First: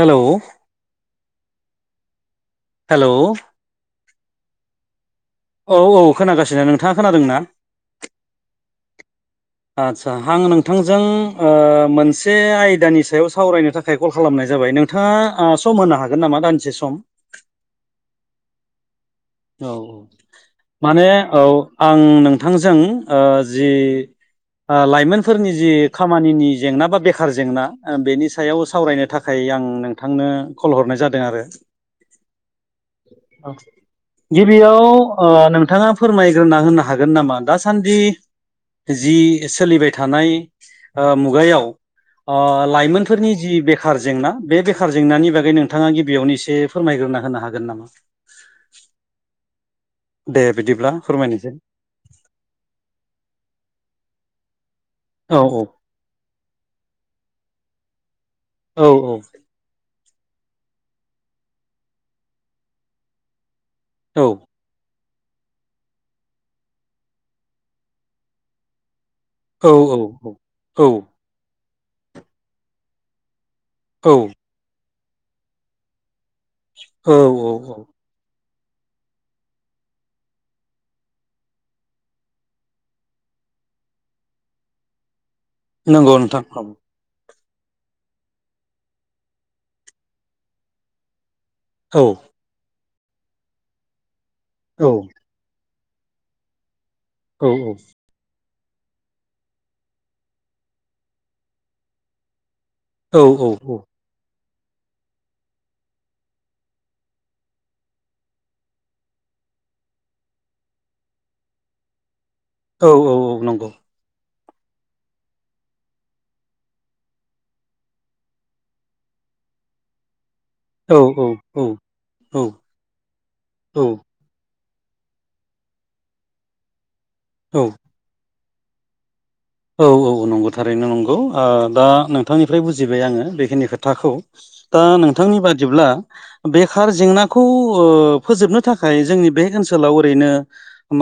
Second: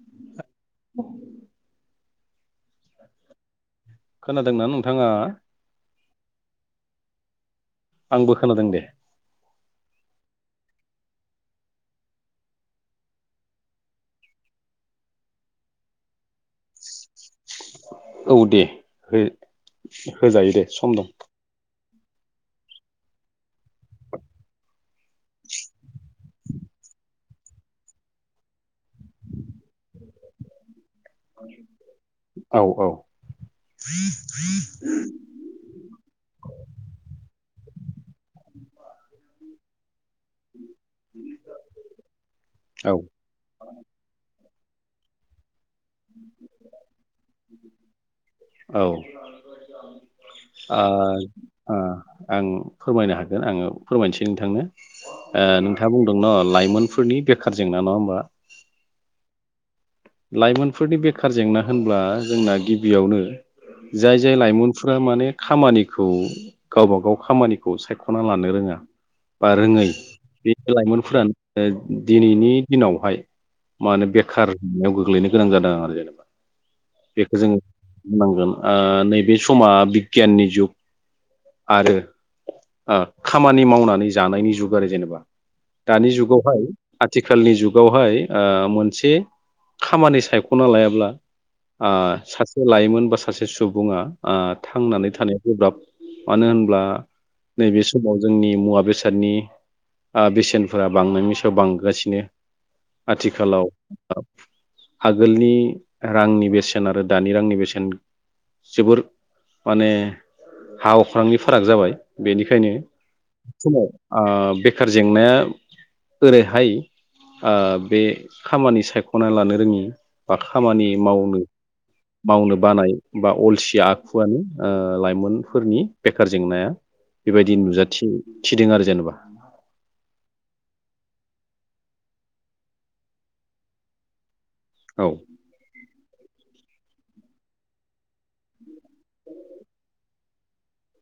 Hello [unintelligible] hello! खोनादोंना नोंथाङा? औ औ खोनागासिनो नोंथाङा खोनादोंना? आंबो खोनादोंदे । आदसा हां नोंथांजों ओ मोनसे आयदानि सायाव सावरायनो थाखाय कल खालामनाय जाबाय नोंथाङा आ सम होनो हागोन नामा दान्दिसे सम? औ दे ‌ औ औ दं माने औ आं नोंथांजों ओ जि ओ लाइमोनफोरनि जि खामानिनि जेंना बा बेखार जेंना ओ बेनि सायाव सावरायनो थाखाय आं नोंथांनो कल हरनाय जाद औ औ गिबियाव ओ नोंथाङा फोरमायग्रोना होनो हागोन नाम मा दासान्दि जि सोलिबाय थानाय ओ मुगायाव ओ औ लाइमोनफोरनि जि बेखार जेंना बे बेखार जेंनानि बागै नों थाङा गिबियावनो एसे फोरमायग्रोना होनो हागोन नामा? औ दे आ बिदिब्ला फोरमायनोसै आ आं फोरमायनो हागोन आङो फोरमायनोसै नोंथांनो औ ओ औ नोंथाङा बुंदों न' लाइमोनफोरनि बेखार जेंना नङा होम बा औ औ लाइमोनफोरनि बेखार जेंना होनब्ला जोंना गिबियावनो जाय औ जाय लाइमोनफो रा माने खामानिखौ गावबा गाव खामानिखौ सायख'ना लानो रोङा। बा औ रोङै औ बे लाइमोनफोरानो ओ दिनैनि दिनावहाय मानो औ बेखार याव गोग्लैनो गोनां जादों आरो जेनेबा औ बेखौ जोङो औ औ बुंनांगोन ओ नैबे समा बिगियाननि जुग आरो ओ खामानि मावनानै जानायनि जुग आरो जेनेबा नंगौ नोंथां औ खालनि जुगावहाय ओ मोनसे खामानि सायख'ना लायाब्ला ओ औ सासे लाइमोन बा सासे सुबुङा ओ औ थांनानै थानाया गोब्राब मानो होनब्ला औ नैबे समाव जोंनि मुवा बेसादनि ओ बेसेनफोरा बांनायनि सायाव बांगासिनो। औ आथिखालाव आगोलनि रांनि बेसेन आरो दानि रांनि बेसेन जोबोर माने हा अख्रांनि फाराग जाबाय बेनिखायनो औ औ नंगौ समाव आ बेखार जेंनाया ओरैहाय ओ बे खामानि सायख' ख'ना लानो रोङि बा खामानि औ मावनो औ औ मावनो बानाय बा अलसिया औ आखुआनो ओ लाइमोनफोरनि बेखार जेंनाया बेबायदि नुजाथि थिदों आरो जेनेबा औ औ औ नंगौ थारैनो नंगौ ओ दा नोंथांनिफ्राय बुजिबाय आङो बेखिनि खोथाखौ दा औ नोंथांनि बादिब्ला बेखार जेंनाखौ ओ फोजोबनो थाखाय जोंनि बे ओनसोलाव ओरैनो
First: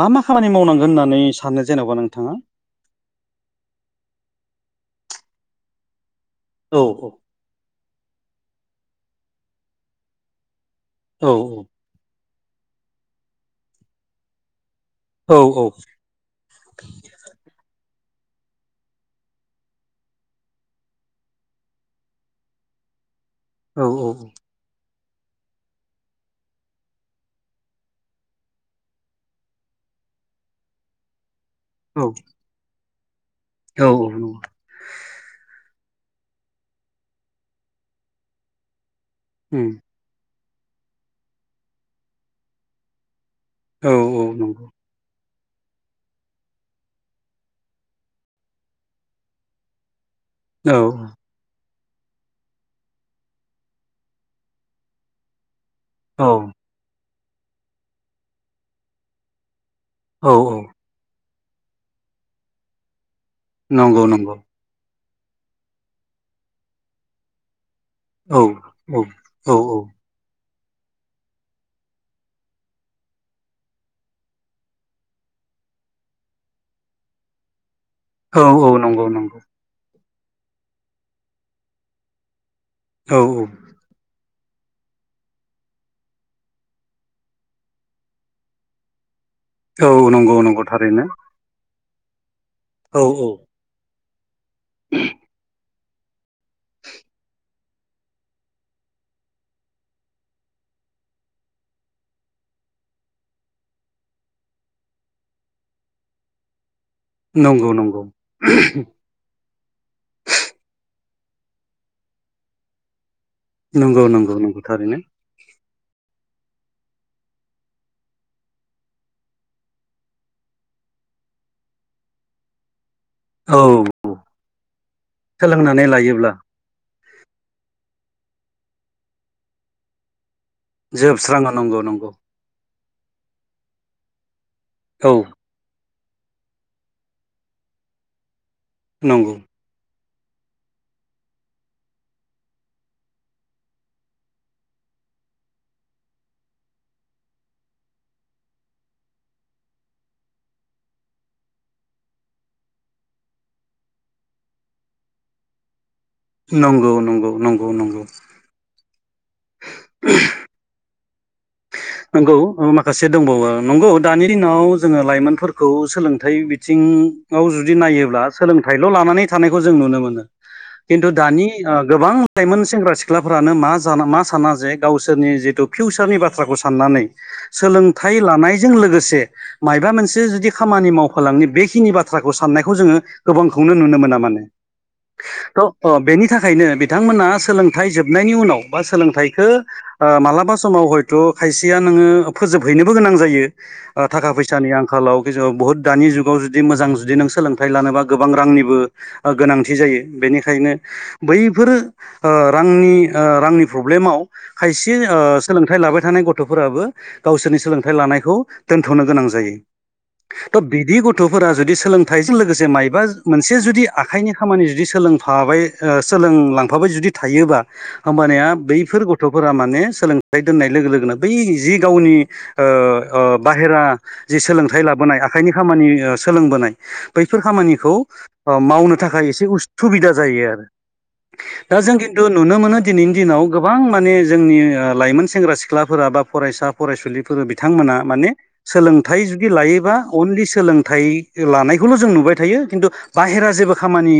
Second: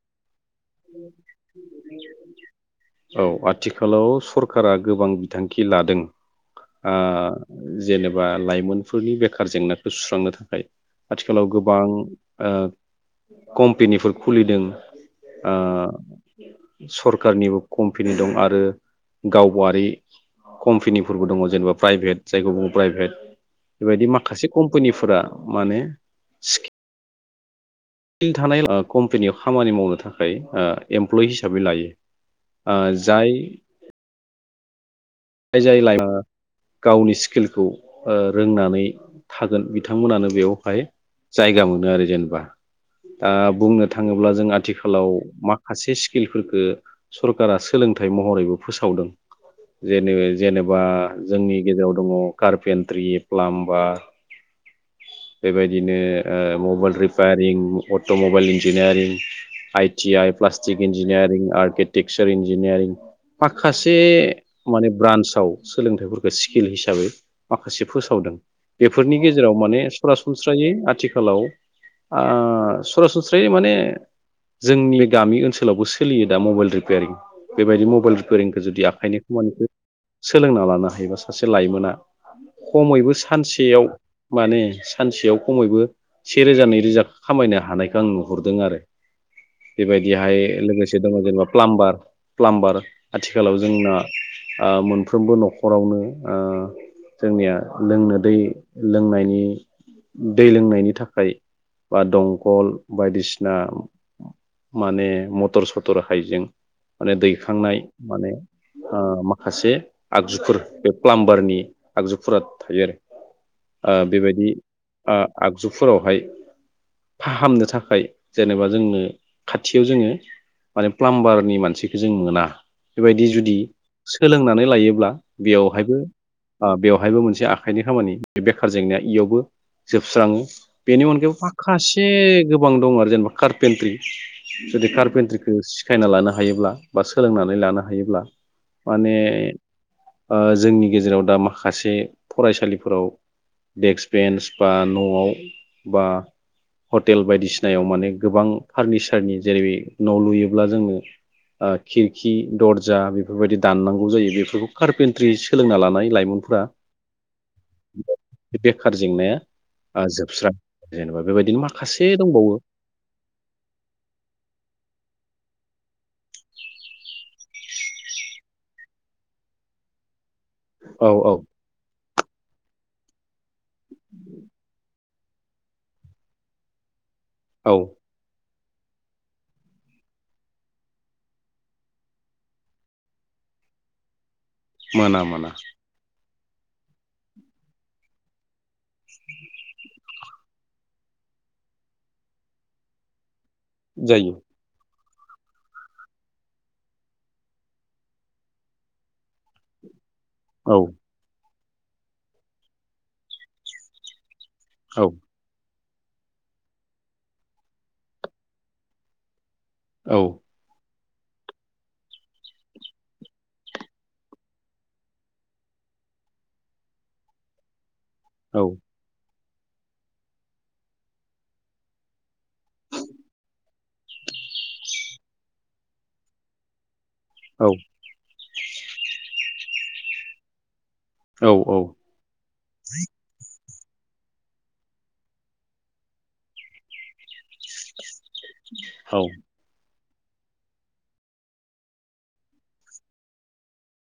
मामा खामानि मावनांगोन होननानै सानो जेन'बा नोंथाङा औ आथिखालाव सरकारा गोबां बिथांखि लादों औ ओ औ जेनेबा लाइमोन फोरनि बेखार जेंनाखौ सुस्रांनो थाखाय औ आथिखालाव गोबां ओ कम्पेनिफोर खुलिदों औ ओ सरखारनिबो कम्पेनि दं आरो गावबारि कम्पेनिफोरबो दङ जेनेबा प्राइभेट जायखौ बुङो प्राइभेट औ बेबायदि माखासे कम्पेनिफोर फोरा माने थानाय ओ कम्पेनियाव खामानि मावनो थाखाय ओ एमप्लयिस हिसाबै लायो ओ जाय औ औ नोंगौ जाय लायमोन ओ गावनि स्किलखौ ओ रोंनानै थागोन बिथांमोनानो बेयाव फाय जायगा मोनो आरो जेनेबा ओ बुंनो थाङोब्ला जों आथिखालाव माखासे स्किलफोरखौ सरकारा सोलोंथाइ महरैबो फोसावदों नैबे जेनेबा औ जोंनि गेजेराव दङ कारपेन्ट्रि प्लामबा बेबायदि औ बिदिनो ओ मबाइल रि फायारिं अट' मबाइल इन्जिनियारिं आइ टि औ आइ औ प्लास्टिक इन्जिनियारिं आरकिटेक्चार इन्जिनियारिं माखासे नंगौ उम ब्रान्साव सोलोंथाइफोरखौ स्किल हिसाबै माखासे माखासे फोसावदों औ बेफोरनि गेजेराव नंगौ माने सरासनस्रा स्रायै आथिखालाव आ सरासनस्रायै माने जोंनि बे गामि ओनसोलावबो सोलियो दा मबाइल रिपयारिं बेबायदि मबाइ औ औ नंगौ नंगौ सोलोंना लानो हायोबा सासे लाइमोना खमैबो औ सानसेयाव माने सानसेयाव खमैबो सेेरोजा नैरोजा खामायनो हानायखौ आं नुहुरदों आरो औ औ नंगौ औ नंगौ बेबायदिहाय नंगौ लोगोसे थारैनो दङ जेनेबा प्लामबार प्लामबार औ औ आथिखालाव जोंना अ मोनफ्रोमबो न'खर हरावनो ओ जोंनिया लोंनो दै लोंनायनि दै लोंनायनि थाखाय बा दंखल बायदिसिना माने मटर सटर हाइजें माने नंगौ दैखांनाय नंगौ माने ओ माखासे आगजुफोर बे प्लामबारनि आगजुफोरा थायो आरो नंगौ नंगौ नंगौ थारैनो। जुगफोरावहाय फाहामनो थाखाय जेनेबा जोंनो खाथियाव जोङो माने प्लामबारनि मानसिखौ जों मोना बेबायदि जुदि औ सोलोंनानै लायोब्ला सोलोंनानै बेयावहायबो लायोब्ला ओ बेवहायबो मोनसे आखाइनि खामानि बे बेखार जेंनाया इयावबो जोबस्राङो। बेनि अनगायावबो जोबस्राङो नंगौ माखासे नंगौ गोबां दं आरो जेनेबा कारपेन्ट्रि जदि औ कारपेनट्रिरिखौ सि सिखायना लानो हायोब्ला बा सोलोंनानै लानो हायोब्ला माने नंगौ ओ जोंनि गेजेराव दा माखासे फरायसालिफोराव देक्स बेन्स बा न'आव बा हटेल बायदिसिनायाव माने गोबां फारनिचारनि जेरै न' लुयोब्ला जोङो ओ खिरखि दरजा बे बेफोरबायदि दाननांगौ जायो बेफोरखौ कारपेन्ट्रि सोलोंना लानाय लाइमोनफोरा नंगौ नंगौ नंगौ नंगौ बे बेखार जेंनाया ओ जोबस्रां जेनेबा बे बायदिनो मा नंगौ ओ माखासे दंबावो नंगौ दानि दिनाव जोङो लाइमोनफोर खौ सोलोंथाइ बिथिङाव जुदि नायोब्ला सोलोंथाइल' लानानै थानायखौ जों नुनो मोनो औ खिन्थु औ दानि ओ गोबां लाइमोन सेंग्रा सिख्लाफोरानो मा जाना मा साना जे गावसोरनि जिथु फिउसारनि बाथ्राखौ सान साननानै औ सोलोंथाइ लानाय जों लोगोसे मायबा मोनसे जुदि खामानि मावफालांनि बेखिनि बाथ्राखौ साननायखौ जोङो गोबांखौनो नुनो मोना माने। मोना मोना त ओ बेनि था थाखायनो बिथांमोना सोलोंथाइ जोबनायनि उनाव बा सोलोंथाइखौ ओ मालाबा समाव हयथ' खायसेया नोङो फोजोबहैनोबो गोनां जायो। ओ थाखा जायो फैसानि आंखालाव। जों बुहुत दानि जुगाव जुदि मोजां जुदि नों सोलोंथाइ लानोबा गोबां रांनिबो गोनांथि जायो। बेनिखायनो औ बै बेफोरो ओ रांनि ओ रांनि प्रब्लेमाव खायसे औ ओ सोलोंथाइ लाबाय थानाय गथ' गथ'फोराबो गावसोरनि सोलोंथाइ लानायखौ दोनथ'नो गोनां जायो। औ त बिदि गथ' गथ'फोरा जुदि सोलोंथाइजों लोगोसे मायबा मोनसे जुदि आखाइनि खामानि जुदि सोलोंफाबाय ओ सोलोंलांफाबाय जुदि थायोबा होमबाना औ बैफोर गथ' फोरा माने सोलोंथाइ दोननाय लोगो लोगोनो बै जि गावनि ओ ओ बाहेरा जि सोलोंथाइ लाबोनाय आखाइनि खामानि सोलोंबोनाय बैफोर औ खामानिखौ मावनो थाखाय एसे उ सुबिदा जायो आरो। औ दा औ जों खिन्थु नुनो मोनो दिनैनि दिनाव गोबां माने जोंनि लाइमोन सेंग्रा सिख्ला फोरा बा फरायसा फरायसुलिफोर बिथांमोना माने औ सोलोंथाइ जुदि लायोबा अनलि सोलोंथाइ लानायखौल' जों नुबाय थायो खिन्थु बाहेरा जेबो खामानि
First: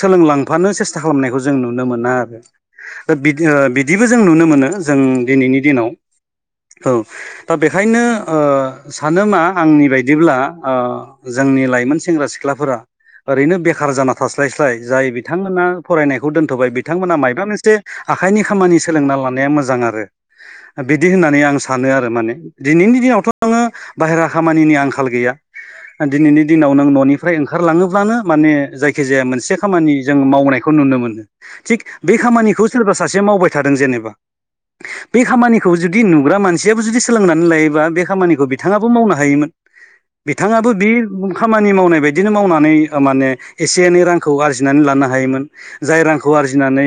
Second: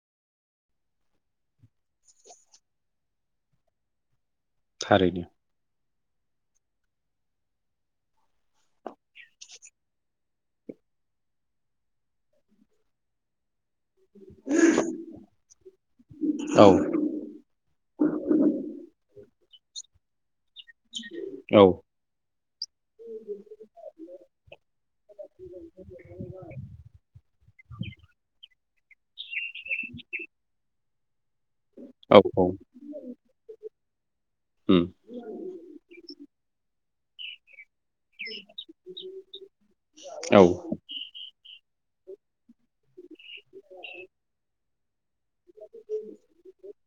सोलोंलांफानो सेस्था खालामनायखौ जों नुनो मोना आरो दा बिदि बिदिबो जों नुनो मोनो जों थारैनो दिनैनि दिनाव औ दा बेखायनो ओ सानो मा आंनि बायदिब्ला ओ जोंनि लाइमोन सेंग्रा सिख्लाफोरा ओरैनो बे खार जाना थास्लायस्लाय जाय बिथांमोना फरायनायखौ औ दोनथ'बाय बिथांमोना मायबा मोनसे आखाइनि खामानि सोलोंना लानाया मोजां मोजां आरो। बिदि होननानै आं औ सानो आरो माने दिनैनि दिनावथ' नोङो बाहेरा खामानिनि आंखाल गैया दिनैनि दिनाव नों न'निफ्राय ओंखारलाङोब्लानो माने जायखि जाया मोनसे खामानि जों मावनायखौ नुनो मोनो। थिग बे औ औ खामानिखौ सोरबा सासे मावबाय थादों जेनेबा उम बे खामानिखौ जुदि नुग्रा मानसियाबो जुदि सोलोंनानै लायोबा। बे खामानिखौ बिथाङाबो मावनो हायोमोन औ बिथाङाबो बे खामानि मावनाय बेदिनो मावनानै माने एसे एनै रांखौ आरजिनानै लानो हायो। हायोमोन जाय रांखौ आरजिनानै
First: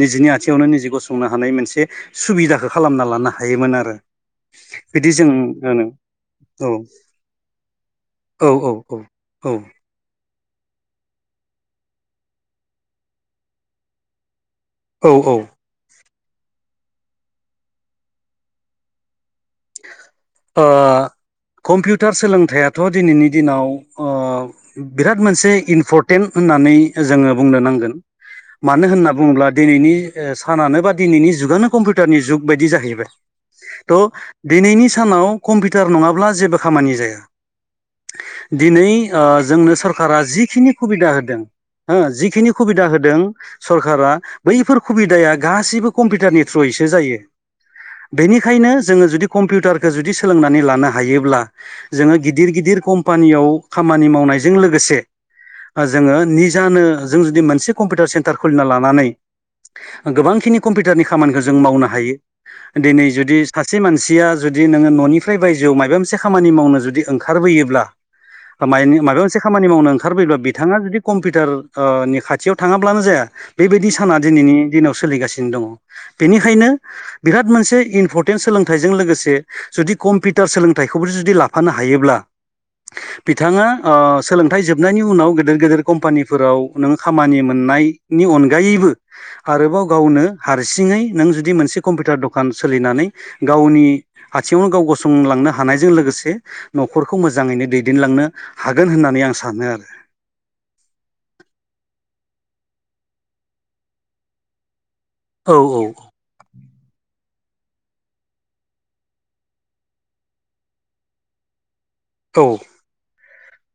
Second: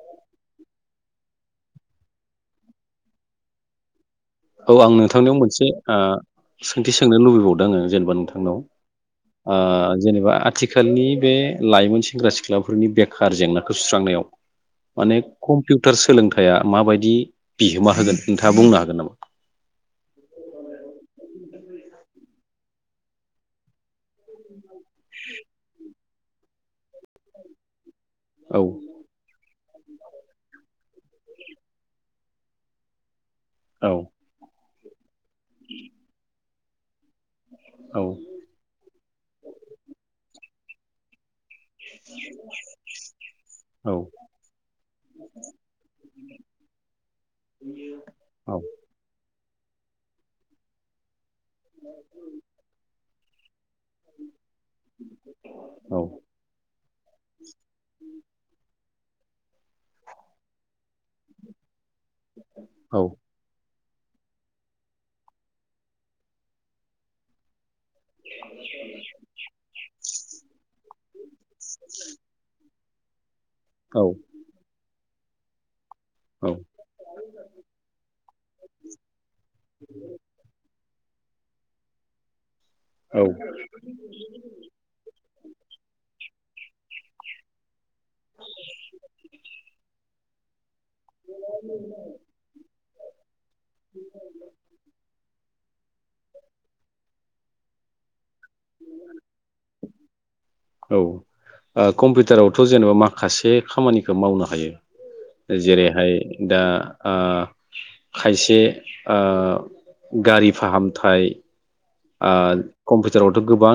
निजिनि आथिङयावनो निजि गसंनो हायो। मोनसे सुबिदाखौ खालामना लानो हायोमोन आरो। औ आं बिदि जों नोंथांनियाव मोनसे औ सोंथि सोंनो लुबैबावदों आङो जेनेबा औ नोंथांनाव औ औ जेनेबा आथिखालनि बे लाइमोन सेंग्रा सिख्लाफोरनि बेखार जेंनाखौ सुस्रांनायाव औ माने औ ओ कम्पिउटार सोलोंथाइ। थाया माबायदि बिहोमा होगोन नोंथाङा बुंनो हागोन नामा? ओ कम्पिउटार सोलोंथाइआथ' दिनैनि दिनाव बिराद मोनसे इनफर्ट टेन होननानै जोङो बुंनो नांगोन। औ मानो होनना बुङोब्ला दिनैनि सानानो बा दिनैनि जुगानो कम्पिउटारनि जुग बायदि जाहैबाय औ त- दिनैनि सानाव कम्पिउटार नङाब्ला जेबो खामानि जाया। औ दिनै जोंनो सरकारा जिखिनि सुबिदा होदों। हो जिखिनि सुबिदा होदों औ सरखारा बैफोर सुबिदाया गासिबो कम्पिउटारनि थ्रुयैसो जायो औ बेनिखायनो जोङो जुदि कम्पिउटारखौ जुदि सोलोंनानै लानो हायोब्ला जोङो गिदिर गिदिर कम‌ कम्पानियाव खामानि मावनायजों लोगोसे औ जोङो निजानो जों जुदि मोनसे कम्पिउटार सेन्टार खुलिना लानानै गोबांखिनि कम्पिउटारनि खामानिखौ जों मावनो हायो दिनै जुदि सासे मान मानसिया जुदि नोङो न'निफ्राय बायजोआव माबा मोनसे खामानि मावनो जुदि ओंखारबोयोब्ला माबा मोनसे खामानि मावनो ओंखारबोयोब्ला बिथाङा जुदि कम्पिउटार नि खाथियाव थ थाङाब्लानो जाया बेबायदि साना दिनैनि दिनाव सोलिगासिनो दङ औ बेनिखायनो बिराद मोनसे इम्पर्टेन्ट सोलोंथाइ। जों लोगोसे जुदि कम्पिउटार सोलोंथाइखौबो जुदि लाफानो हायोब्ला औ बिथाङा सोलोंथाइ जोबनायनि उनाव गेदेर गेदेर कम्पानि फोराव नों खामानि मोननायनि अनगायैबो आरोबाव गावनो हार सिङै नों जुदि मोनसे कम्पिउटार दखान सोलिनानै गावनि आथिङावनो गाव गसंलांनो हानायजों लोगोसे न'खर खौ मोजाङैनो दैदेनलांनो हागोन होननानै आं सानो आरो औ ओ कम्पिउटारावथ जेनेबा माखासे खामानिखौ मावनो हायो औ औ जेरैहाय दा ओ खायसे गारि ओ फाहामथाय ओ औ कम्पि टारावथ गोबां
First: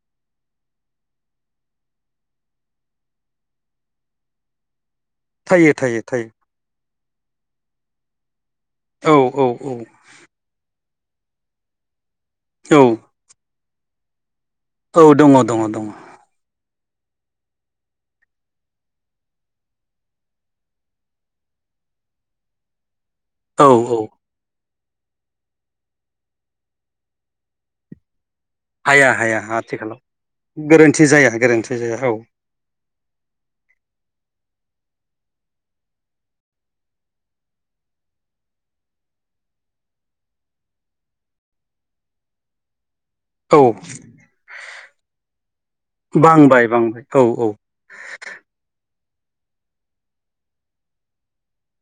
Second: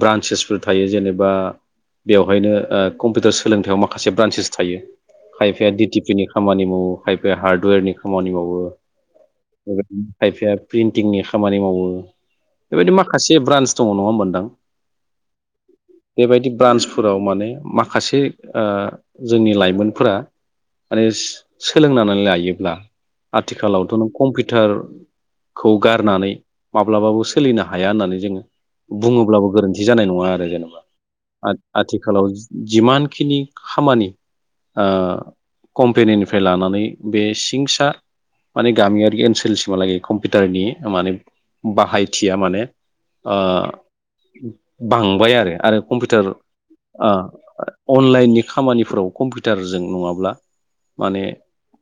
ब्रान्सेसफोर थायो जेनेबा बेवहायनो ओ कम्पिउटार सोलोंथायाव माखासे ब्रान्सेस थायो खायफाया थायो थायो थायो डिटिपिनि खामानि मावो खायफाया हार्डवेरनि खामानि मावो औ औ औ खायफाया प्रिन्टिंनि खामानि मावो औ बेबायदि माखासे ब्रान्स नङा होनबा नोंथां औ दङ दङ दङ फोराव माने माखासे ओ जोंनि लाइमोनफोरा माने सोलोंनानै लायोब्ला औ आथिखालावथ औ नों कम्पिउटार खौ गारनानै माब्लाबाबो सोलिनो हाया होननानै जोङो हाया हाया बुङोब्लाबो गोरोन्थि आथिखालाव जानाय नङा आरो गोरोन्थि जाया जेनेबा गोरोन्थि जाया औ आथिखालाव जिमान जिखिनि खामानि ओ कम्पेनिनिफ्राय लानानै बे सिंसा माने गामियारि ओनसोलसिमहालागै कम्पिउटारनि माने बाहाय मिथिया माने ओ औ बांबाय आरो आरो कम्पिउटार बांबाय बांबाय ओ औ औ अनलाइननि खामानिफोराव कम्पिउटारजों नङाब्ला माने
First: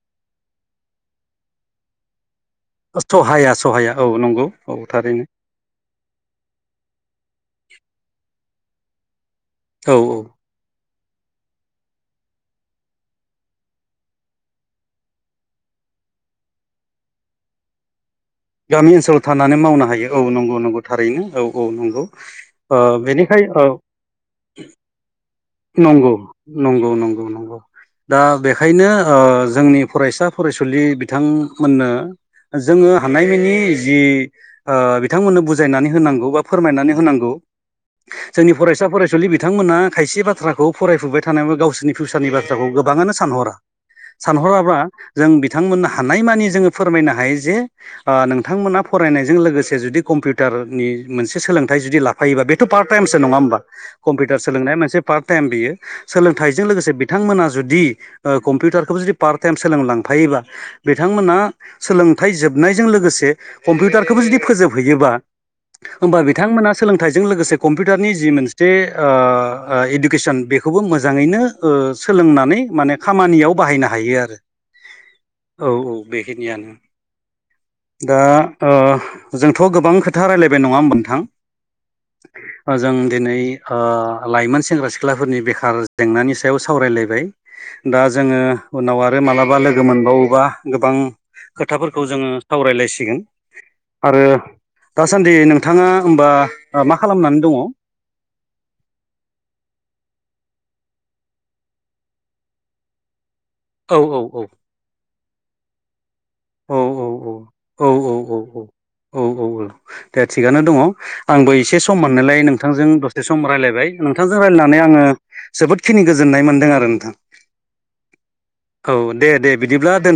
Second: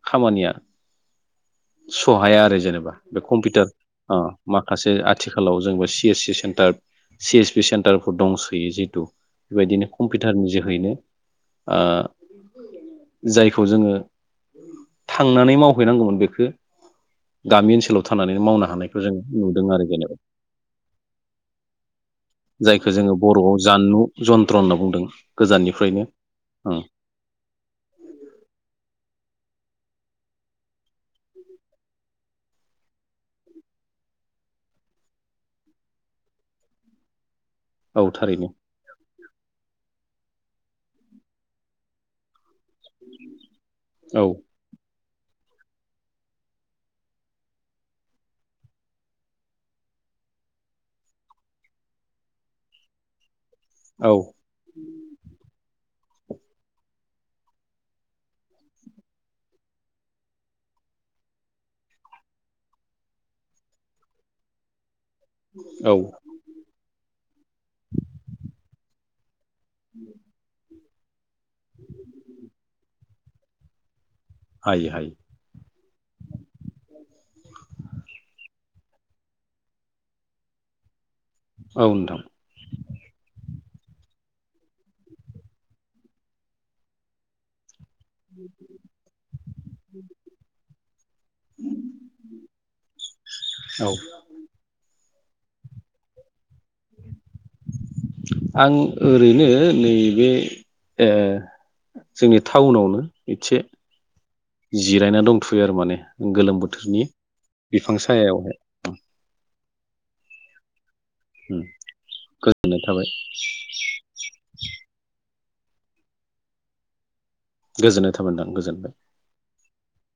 खामानिया सहाया आरो जेनेबा बे सहाया कम्पिउटार सहाया औ ओ नंगौ औ माखासे थारै आथिखालाव जोंबो C S C centre C S P सेन्टारफोर दंसोयो जिहेतु बेबायदिनो औ कम्पिउटार नि जोहैनो ओ जायखौ जोङो थांनानै मावहैनांगौमोन बेखौ गामि ओनसोलाव थानानै मावनो गामि हानायखौ जों ओनसोलाव थानानै नुदों मावनो आरो हायो जेनेबा । औ नंगौ नंगौ थारैनो औ औ नंगौ ओ जायखौ जोङो बेनिखाय बर'आव ओ जानलु जन्थ्र होनना बुंदों गोजाननिफ्रायनो नंगौ ओं नंगौ नंगौ नंगौ दा बेखायनो ओ जोंनि फरायसा फरायसुलि बिथांमोननो जोङो हानायमिनि जि ओ बिथांमोननो बुजायनानै होनांगौ बा फोरमायनानै होनांगौ औ । थारैनो जोंनि फरायसा फरायसुलि बि बिथांमोना खायसे बा थ्राखौ फरायफुबबाय थानायाबो गावसोरनि फिउसारनि बाथ थ्राखौ गोबाङानो सानहरा । औ सानहराब्ला जों बिथांमोननो हानाय मानि जोङो फोरमायनो हायो जे ओ नोंथांमोना फरायनायजों लोगोसे जुदि कम्पिउटारनि मोनसे सोलोंथाइ जुदि लाफायोबा बेथ' पार्ट टाइमसो नङा होमबा? औ कम्पिउटार सोलोंनाया मोनसे टाइम बियो सोलोंथाइजों लोगोसे बिथांमोना जुदि ओ कम्पिउटारखौबो जुदि पार्ट टाइम सोलोंलांफायोबा बिथांमोना सोलोंथाइ जोबनायजों लोगोसे कम्पिउटारखौबो जुदि फोजोबहैयोबा औ होमबा बिथांमोना सोलोंथाइजों लोगोसे कम्पिउटारनि जि मोनसे ओ ओ इडुकेसन बेखौबो मोज जाङैनो ओ सोलोंनानै माने खामानियाव बाहायनो हायो आरो । हायो हायो औ औ । बेखिनियानो दा ओ जोंथ' गोबां खोथा रायलायबाय नङा होम्बा मोनथां? औ नोंथां जों दिनै ओ लाइमोन सेंग्रा सिख्लाफोरनि बेखार जेंनानि सायाव सावरायलायबाय । दा जोङो उनाव आरो मालाबा लोगो मोनबावोबा गोबां खोथाफोरखौ जोङो सावरायलायसिगोन औ आरो दासान्दि नोंथाङा होमबा मा खालामनानै दङ? आं ओरैनो नैबे ओ जोंनि थाउनावनो से औ औ जिरायना दं । थुयो आरो माने । गोलोम औ औ बोथोरनि बिफां औ सायावहाय औ । औ औ दे थिगानो दङ' । आंबो इसे सम मोननायलाय गोजोननाय नोंथांजों थाबाय दसे सम रायलायबाय नोंथांजों रायलायनानै आङो जोबोदखिनि गोजोननाय मोनदों आरो नोंथां । गोजोननाय थाबायनदां गोजोनबाय । दे बिदिब्ला दोन